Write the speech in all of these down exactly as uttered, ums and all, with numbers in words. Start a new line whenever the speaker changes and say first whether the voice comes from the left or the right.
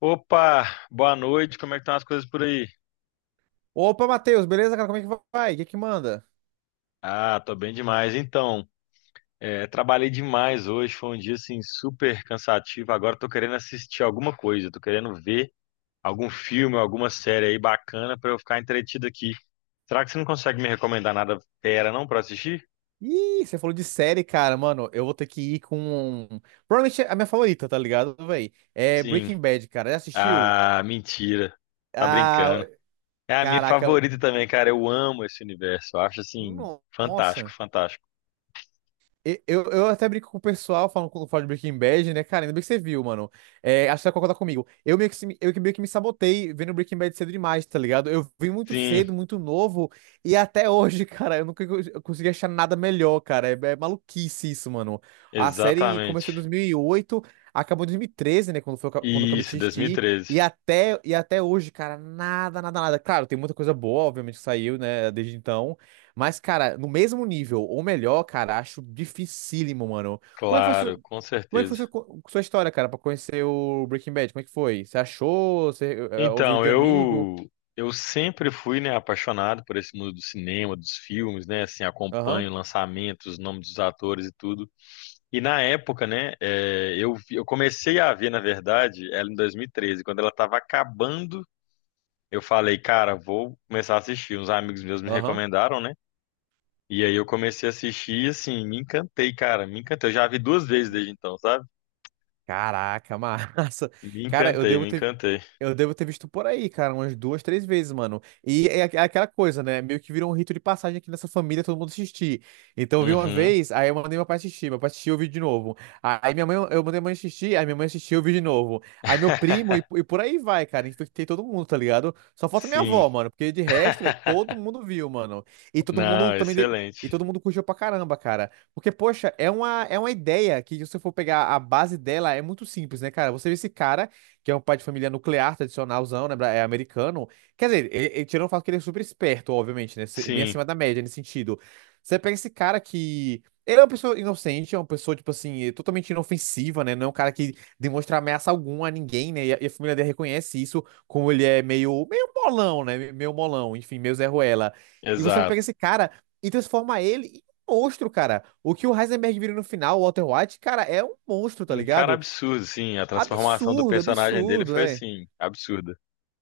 left: Opa, boa noite, como é que estão as coisas por aí?
right: Opa, Matheus, beleza, cara? Como é que vai? O que que manda?
left: Ah, tô bem demais. Então, é, trabalhei demais hoje, foi um dia assim super cansativo. Agora tô querendo assistir alguma coisa, tô querendo ver algum filme, alguma série aí bacana pra eu ficar entretido aqui. Será que você não consegue me recomendar nada fera não pra assistir?
right: Ih, você falou de série, cara, mano. Eu vou ter que ir com, um, provavelmente é a minha favorita, tá ligado, véi? É
left: Sim.
right: Breaking Bad, cara. Já assistiu?
left: Ah, mentira. Tá
right: Ah,
left: brincando. É a minha
right: caraca.
left: favorita também, cara. Eu amo esse universo. Eu acho assim
right: No-
left: fantástico,
right: Nossa.
left: fantástico.
right: E- Eu, eu até brinco com o pessoal falando quando falo de Breaking Bad, né? Cara, ainda bem que você viu, mano. É, acho que você vai concordar comigo. Eu meio que, se- eu que meio que me sabotei vendo Breaking Bad cedo demais, tá ligado? Eu vi muito
left: Sim,
right: cedo, muito novo, e até hoje, cara, eu nunca cons- eu consegui achar nada melhor, cara. É, é maluquice isso, mano. A série começou em
left: exatamente.
right: dois mil e oito, acabou em dois mil e treze, né? Quando, foi, quando eu acabei
left: Isso,
right: de assistir. E
left: dois mil e treze.
right: até, e até hoje, cara, nada, nada, nada. Claro, tem muita coisa boa, obviamente, que saiu, né, desde então. Mas, cara, no mesmo nível, ou melhor, cara, acho dificílimo, mano. Como é que foi, sua-
left: Claro, com
right: como é que foi
left: certeza.
right: sua, co- sua história, cara, pra conhecer o Breaking Bad? Como é que foi? Você achou? Você eh, eh, ouviu
left: Então,
right: de amigo?
left: eu eu sempre fui, né, apaixonado por esse mundo do cinema, dos filmes, né, assim,
right: Aham,
left: acompanho lançamentos, os nomes dos atores e tudo. E na época, né, é, eu vi- eu comecei a ver, na verdade, ela em dois mil e treze, quando ela estava acabando, eu falei, cara, vou começar a assistir. Uns amigos meus me
right: aham.
left: recomendaram, né? E aí eu comecei a assistir e assim, me encantei, cara, me encantei. Eu já vi duas vezes desde então, sabe?
right: Caraca, massa.
left: Me
right: Cara, eu
left: encantei,
right: devo
left: me
right: ter.
left: encantei.
right: Eu devo ter visto por aí, cara, umas duas, três vezes, mano. E é aqu- é aquela coisa, né? Meio que virou um rito de passagem aqui nessa família, todo mundo assistir. Então eu vi uma
left: Uhum.
right: vez, aí eu mandei meu pai assistir, meu pai assistiu, eu vi de novo. Aí minha mãe, eu mandei minha mãe assistir, aí minha mãe assistiu, eu vi de novo. Aí meu primo, e, e por aí vai, cara. Infectei todo mundo, tá ligado? Só falta minha
left: Sim.
right: avó, mano, porque de resto, velho, todo mundo viu, mano. E todo mundo
left: Não,
right: também. de- E
left: excelente.
right: todo mundo curtiu pra caramba, cara. Porque, poxa, é uma, é uma ideia que, se você for pegar a base dela, é muito simples, né, cara? Você vê esse cara que é um pai de família nuclear, tradicionalzão, né? bra- É americano. Quer dizer, ele, ele tirando o fato que ele é super esperto, obviamente, né? se- Bem
left: Sim,
right: acima da média nesse sentido. Você pega esse cara que. Ele é uma pessoa inocente, é uma pessoa, tipo assim, totalmente inofensiva, né? Não é um cara que demonstra ameaça alguma a ninguém, né? E a, e a família dele reconhece isso, como ele é meio, meio molão, né? me- Meio molão, enfim, meio Zé Ruela. E você pega
left: exato.
right: esse cara e transforma ele em um monstro, cara. O que o Heisenberg vira no final, o Walter White, cara, é um monstro, tá
left: Um cara
right: ligado?
left: absurdo, sim. A transformação do
right: Absurdo,
left: personagem dele
right: absurdo,
left: foi
right: é.
left: assim, absurda.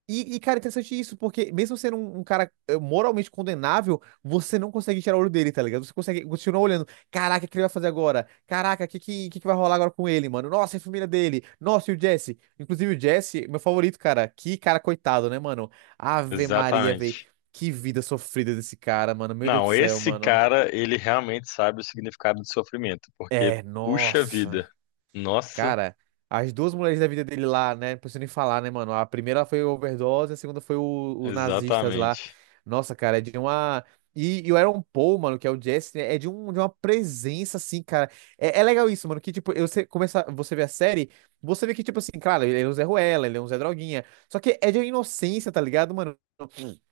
right: E, e, cara, interessante isso, porque mesmo sendo um, um cara eh, moralmente condenável, você não consegue tirar o olho dele, tá ligado? Você consegue continuar olhando. Caraca, o que ele vai fazer agora? Caraca, o que, que, que que vai rolar agora com ele, mano? Nossa, e a família dele. Nossa, e o Jesse. Inclusive, o Jesse, meu favorito, cara. Que cara coitado, né, mano? Ave Maria, véi.
left: Exatamente.
right: Que vida sofrida desse cara, mano. Meu Deus do
left: Não,
right: céu,
left: esse
right: mano.
left: cara, ele realmente sabe o significado do sofrimento, porque
right: É,
left: puxa
right: nossa.
left: vida. Nossa,
right: Cara, as duas mulheres da vida dele lá, né? Não preciso nem falar, né, mano? A primeira foi overdose, a segunda foi o- os nazistas lá.
left: exatamente.
right: Nossa, cara, é de uma. E, e o Aaron Paul, mano, que é o Jesse, né, é de, um, de uma presença, assim, cara. É, é legal isso, mano, que, tipo, eu- você começa, você vê a série, você vê que, tipo assim, claro, ele é um Zé Ruela, ele é um Zé Droguinha. Só que é de uma inocência, tá ligado, mano?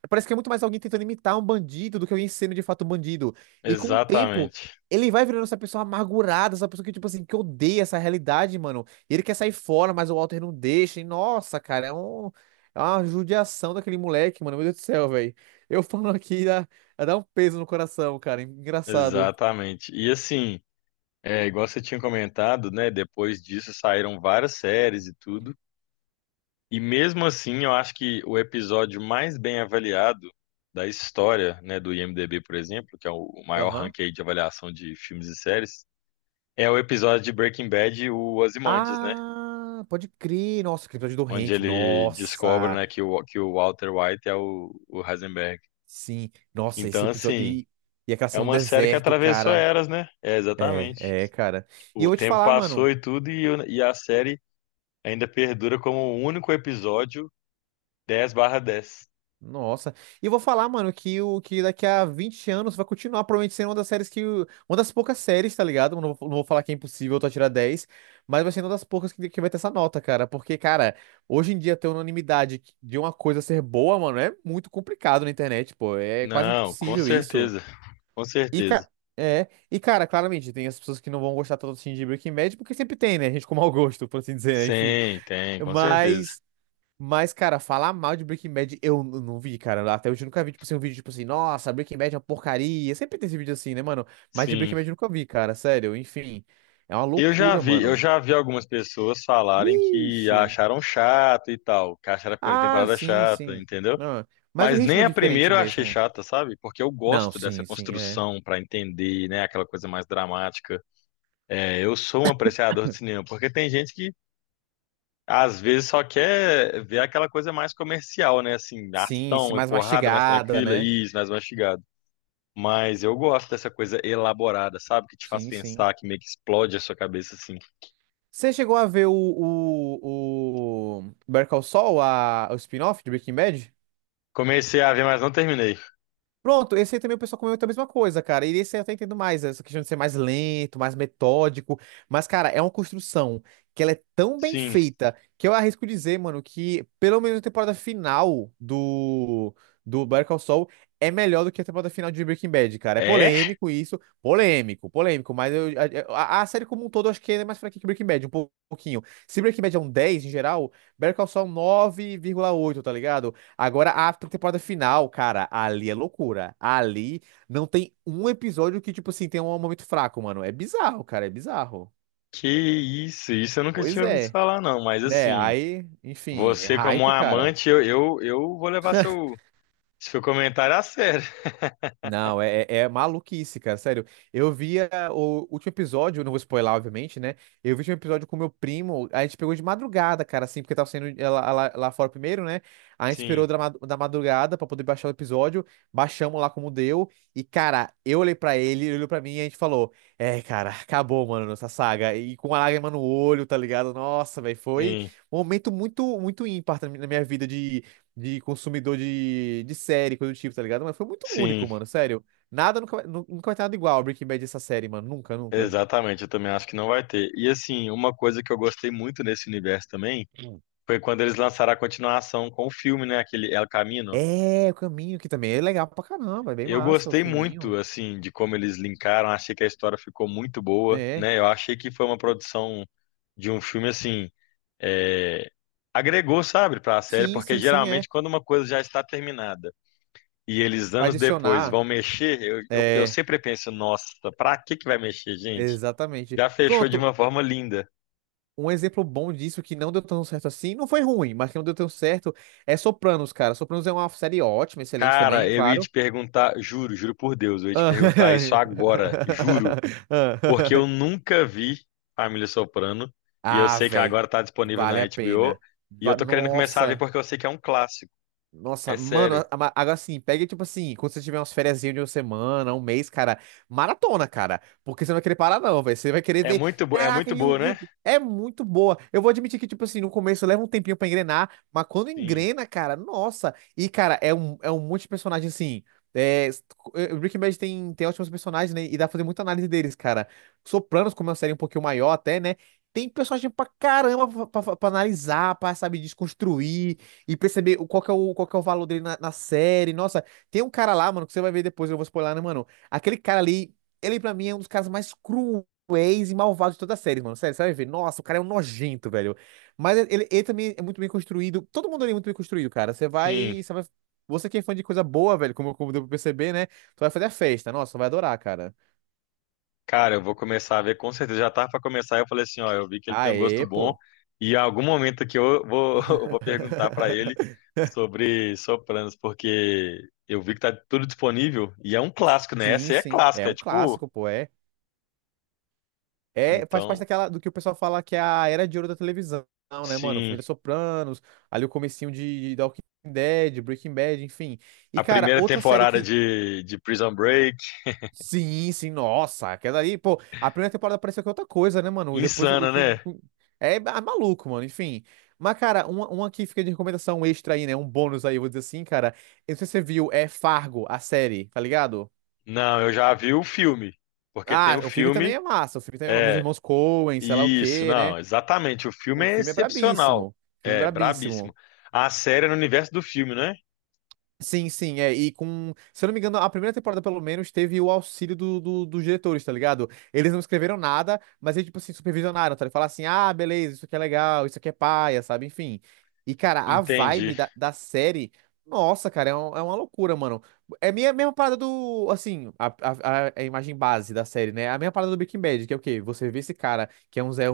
right: Parece que é muito mais alguém tentando imitar um bandido do que alguém sendo de fato um bandido. E com o tempo,
left: Exatamente.
right: ele vai virando essa pessoa amargurada, essa pessoa que, tipo assim, que odeia essa realidade, mano. E ele quer sair fora, mas o Walter não deixa. E nossa, cara, é um. É uma judiação daquele moleque, mano. Meu Deus do céu, velho. Eu falando aqui dá, dá um peso no coração, cara. Engraçado.
left: Exatamente. E assim, é, igual você tinha comentado, né? Depois disso saíram várias séries e tudo. E mesmo assim, eu acho que o episódio mais bem avaliado da história, né, do IMDb, por exemplo, que é o maior
right: Aham.
left: ranking aí de avaliação de filmes e séries, é o episódio de Breaking Bad, o Ozymandias, né,
right: Ah, pode crer. Nossa, aquele episódio do
left: onde
right: Hank.
left: ele descobre,
right: Nossa.
left: né, que o, que o Walter White é o, o Heisenberg.
right: Sim. Nossa, esse
left: Então,
right: episódio.
left: assim,
right: E, e aquela
left: é
right: cena no
left: uma série que
right: deserto,
left: atravessou
right: cara.
left: eras, né? É, exatamente.
right: É, é, cara. E
left: O
right: eu vou te
left: tempo
right: falar,
left: passou
right: mano.
left: e tudo, e, o- e a série ainda perdura como o único episódio dez barra dez.
right: Nossa. E eu vou falar, mano, que o que daqui a vinte anos vai continuar provavelmente sendo uma das séries que. Uma das poucas séries, tá ligado? Não vou, não vou falar que é impossível tu tirar dez, mas vai ser uma das poucas que, que vai ter essa nota, cara. Porque, cara, hoje em dia ter unanimidade de uma coisa ser boa, mano, é muito complicado na internet, pô. É quase
left: Não, com
right: impossível isso.
left: certeza. Com
right: E,
left: certeza.
right: cara. É, e cara, claramente tem as pessoas que não vão gostar tanto assim de Breaking Bad, porque sempre tem, né? Gente com mau gosto, por assim dizer, né? Enfim.
left: Sim, tem, com certeza.
right: Mas Mas, cara, falar mal de Breaking Bad eu n- não vi, cara. Até hoje eu nunca vi, tipo assim, um vídeo tipo assim, nossa, Breaking Bad é uma porcaria. Sempre tem esse vídeo assim, né, mano? Mas de Breaking
left: Sim.
right: Bad eu nunca vi, cara, sério. Enfim, é uma
left: Eu já
right: loucura,
left: vi, eu
right: mano.
left: já vi algumas pessoas falarem que
right: Vixe.
left: acharam chato e tal, que acharam a primeira
right: Ah,
left: temporada
right: sim,
left: chata,
right: sim.
left: entendeu?
right: Não, mas o
left: Mas nem
right: ritmo é
left: a
right: diferente
left: primeira eu achei
right: mesmo.
left: chata, sabe? Porque eu
right: Não,
left: gosto dessa
right: sim, sim, é.
left: construção pra entender, né, aquela coisa mais dramática. É, eu sou um apreciador de cinema, porque tem gente que às vezes só quer ver aquela coisa mais comercial, né, assim,
right: Sim, sim,
left: ação e
right: mais
left: porrada mais
right: mastigada,
left: tranquila,
right: né?
left: isso, mais mastigada. Mas eu gosto dessa coisa elaborada, sabe? Que te faz
right: Sim, sim.
left: pensar, que meio que explode a sua cabeça, assim.
right: Você chegou a ver o, o, o Better Call Saul, a, o spin-off de Breaking Bad?
left: Comecei a ver, mas não terminei.
right: Pronto, esse aí também o pessoal comenta a mesma coisa, cara. E esse aí eu até entendo mais, essa questão de ser mais lento, mais metódico. Mas, cara, é uma construção que ela é tão bem
left: Sim.
right: feita que eu arrisco dizer, mano, que pelo menos a temporada final do, do Better Call Saul é melhor do que a temporada final de Breaking Bad, cara. É
left: É?
right: polêmico isso, polêmico, polêmico. Mas eu, a, a- a série como um todo eu acho que é mais fraca que Breaking Bad, um pouquinho. Se Breaking Bad é um dez em geral, Better Call Saul é um nove vírgula oito, tá ligado? Agora, a temporada final, cara, ali é loucura. Ali não tem um episódio que, tipo assim, tem um momento fraco, mano. É bizarro, cara, é bizarro.
left: Que isso? Isso eu nunca
right: Pois
left: tinha ouvido
right: é,
left: falar, não. Mas,
right: né?
left: assim,
right: Aí, enfim, é
left: você como um
right: hype, cara.
left: amante, eu, eu, eu vou levar seu, seu comentário a sério.
right: Não, é, é é maluquice, cara, sério. Eu via o último episódio, não vou spoiler, obviamente, né? Eu vi o último episódio com meu primo, a gente pegou de madrugada, cara, assim, porque tava saindo é, lá, lá- lá fora primeiro, né? A gente esperou
left: Sim,
right: da ma- da madrugada pra poder baixar o episódio, baixamos lá como deu, e, cara, eu olhei pra ele, ele olhou pra mim e a gente falou: É, cara, acabou, mano, essa saga. E com uma lágrima no olho, tá ligado? Nossa, velho, foi
left: sim,
right: um momento muito, muito ímpar na minha vida de consumidor de, de série, coisa do tipo, tá ligado? Mas foi muito
left: sim.
right: único, mano, sério. Nada, nunca, vai- nu- nunca vai ter nada igual a Breaking Bad essa série, mano. Nunca, nunca.
left: Exatamente, eu também acho que não vai ter. E, assim, uma coisa que eu gostei muito nesse universo também
right: Hum.
left: foi quando eles lançaram a continuação com o filme, né? Aquele El Camino.
right: É, o caminho, que também é legal pra caramba, é bem
left: Eu
right: massa o
left: gostei muito,
right: filminho,
left: assim, de como eles linkaram. Achei que a história ficou muito boa,
right: né?
left: né? Eu achei que foi uma produção de um filme, assim, é, agregou, sabe, para a série,
right: Sim,
left: porque
right: sim, sim, é.
left: geralmente quando uma coisa já está terminada e eles
right: Pra
left: anos depois
right: adicionar,
left: vão mexer, eu, eu, eu
right: é,
left: sempre penso, nossa, pra que que vai mexer, gente?
right: exatamente.
left: Já fechou de
right: Pronto,
left: uma forma linda.
right: um exemplo bom disso que não deu tão certo assim, não foi ruim, mas que não deu tão certo, é Sopranos, cara. Sopranos é uma série ótima, excelente
left: Cara,
right: também,
left: eu ia
right: claro.
left: te perguntar, juro, juro por Deus, eu ia te
right: Ah,
left: perguntar isso agora, juro. Porque eu nunca vi Família Soprano e eu
right: Ah,
left: sei que
right: velho,
left: agora tá disponível na
right: vale a
left: H B O
right: pena.
left: e eu
right: Va-
left: tô querendo começar a ver
right: Nossa.
left: porque eu sei que é um clássico.
right: Nossa,
left: É
right: mano,
left: sério.
right: a- a- agora sim, pega tipo assim, quando você tiver umas férias de uma semana, um mês, cara, maratona, cara. Porque você não vai querer parar, não, velho. Você vai querer
left: É
right: ver.
left: muito, bo- é
right: Caraca,
left: muito
right: e o,
left: boa,
right: e o-
left: né?
right: é muito boa. Eu vou admitir que, tipo assim, no começo leva um tempinho pra engrenar, mas quando
left: Sim,
right: engrena, cara, nossa. E, cara, é um, é um monte de personagem assim. É, s- eh, Breaking Bad tem, tem ótimos personagens, né? E dá pra fazer muita análise deles, cara. Sopranos, como é uma série um pouquinho maior até, né? Tem personagem pra caramba pra, pra, pra analisar, pra, sabe, desconstruir. E perceber o- qual que é o, qual que é o valor dele na, na série. Nossa, tem um cara lá, mano, que você vai ver depois, eu não vou spoiler, né, mano? Aquele cara ali, ele pra mim é um dos caras mais cruéis e malvados de toda a série, mano. Sério, você vai ver. Nossa, o cara é um nojento, velho. Mas ele, ele também é muito bem construído. Todo mundo ali é muito bem construído, cara. Você
left: sim.
right: vai, você vai. Você que é fã de coisa boa, velho, como, como deu pra perceber, né? Tu vai fazer a festa. Nossa, vai adorar, cara.
left: Cara, eu vou começar a ver com certeza. Já tava pra começar. Eu falei assim, ó, eu vi que ele tem um gosto
right: Aê,
left: bom
right: pô.
left: e em algum momento aqui eu vou, eu vou perguntar pra ele sobre Sopranos, porque eu vi que tá tudo disponível e é um clássico, né? Essa
right: Sim,
left: aí é
right: sim. É
left: clássica, é
right: um
left: tipo,
right: clássico, pô. É. É, faz parte
left: então,
right: daquela do que o pessoal fala que é a era de ouro da televisão, né, mano?
left: sim.
right: Família Sopranos, ali o comecinho de, de The Walking Dead, Breaking Bad, enfim. E,
left: A
right: cara,
left: primeira
right: outra série
left: temporada
right: que.
left: de, de Prison Break.
right: Sim, sim, nossa, aquela ali, pô, a primeira temporada pareceu que é outra coisa, né, mano? Depois o.
left: Insana, né?
right: o- o- é, ah, maluco, mano, enfim. Mas, cara, uma, uma que fica de recomendação extra aí, né? Um bônus aí, eu vou dizer assim, cara. Eu não sei se você viu, é Fargo, a série, tá ligado?
left: Não, eu já vi o filme. Porque tem
right: Ah,
left: o
right: o filme também
left: filme.
right: é massa, o filme também é massa, dos
left: É,
right: irmãos Coen, sei lá o
left: isso,
right: quê, né?
left: não, exatamente. O filme
right: O
left: é
right: filme é brabíssimo.
left: excepcional.
right: O filme é
left: É, brabíssimo.
right: brabíssimo.
left: A série é no universo do filme, né?
right: Sim, sim, é. E com. Se eu não me engano, a primeira temporada, pelo menos, teve o auxílio do, do- dos diretores, tá ligado? Eles não escreveram nada, mas eles, tipo assim, supervisionaram, tá? Eles falaram assim: ah, beleza, isso aqui é legal, isso aqui é paia, sabe? Enfim. E, cara, a
left: Entendi.
right: vibe da, da série. Nossa, cara, é, um- é uma loucura, mano. É a minha mesma parada do. Assim, a, a, a a imagem base da série, né? A mesma parada do Breaking Bad, que é o quê? Você vê esse cara que é um Zé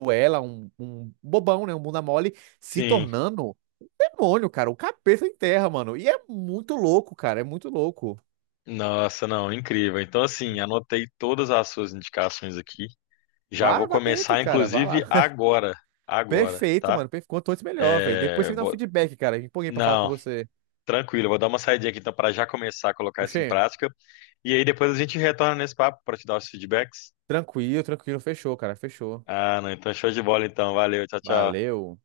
right: Ruela, um, um bobão, né? Um bunda mole se
left: Sim.
right: tornando demônio, cara. O capeta enterra, mano. E é muito louco, cara. É muito louco.
left: Nossa, não, incrível. Então, assim, anotei todas as suas indicações aqui. Já
right: Vá,
left: vou
right: vá dentro,
left: começar,
right: cara. Vá
left: inclusive,
right: lá.
left: agora. Agora,
right: Perfeito,
left: tá?
right: mano. Perfe- Quanto antes, melhor, velho. Depois
left: É,
right: você me dá um
left: vou-
right: feedback, cara. Me empolguei pra falar com
left: Não,
right: você.
left: tranquilo, eu vou dar uma saidinha aqui então para já começar a colocar isso em
right: Oxê,
left: prática. E aí depois a gente retorna nesse papo para te dar os feedbacks.
right: tranquilo, tranquilo. Fechou, cara. Fechou.
left: Ah, não, então show de bola então. Valeu, tchau, tchau.
right: Valeu.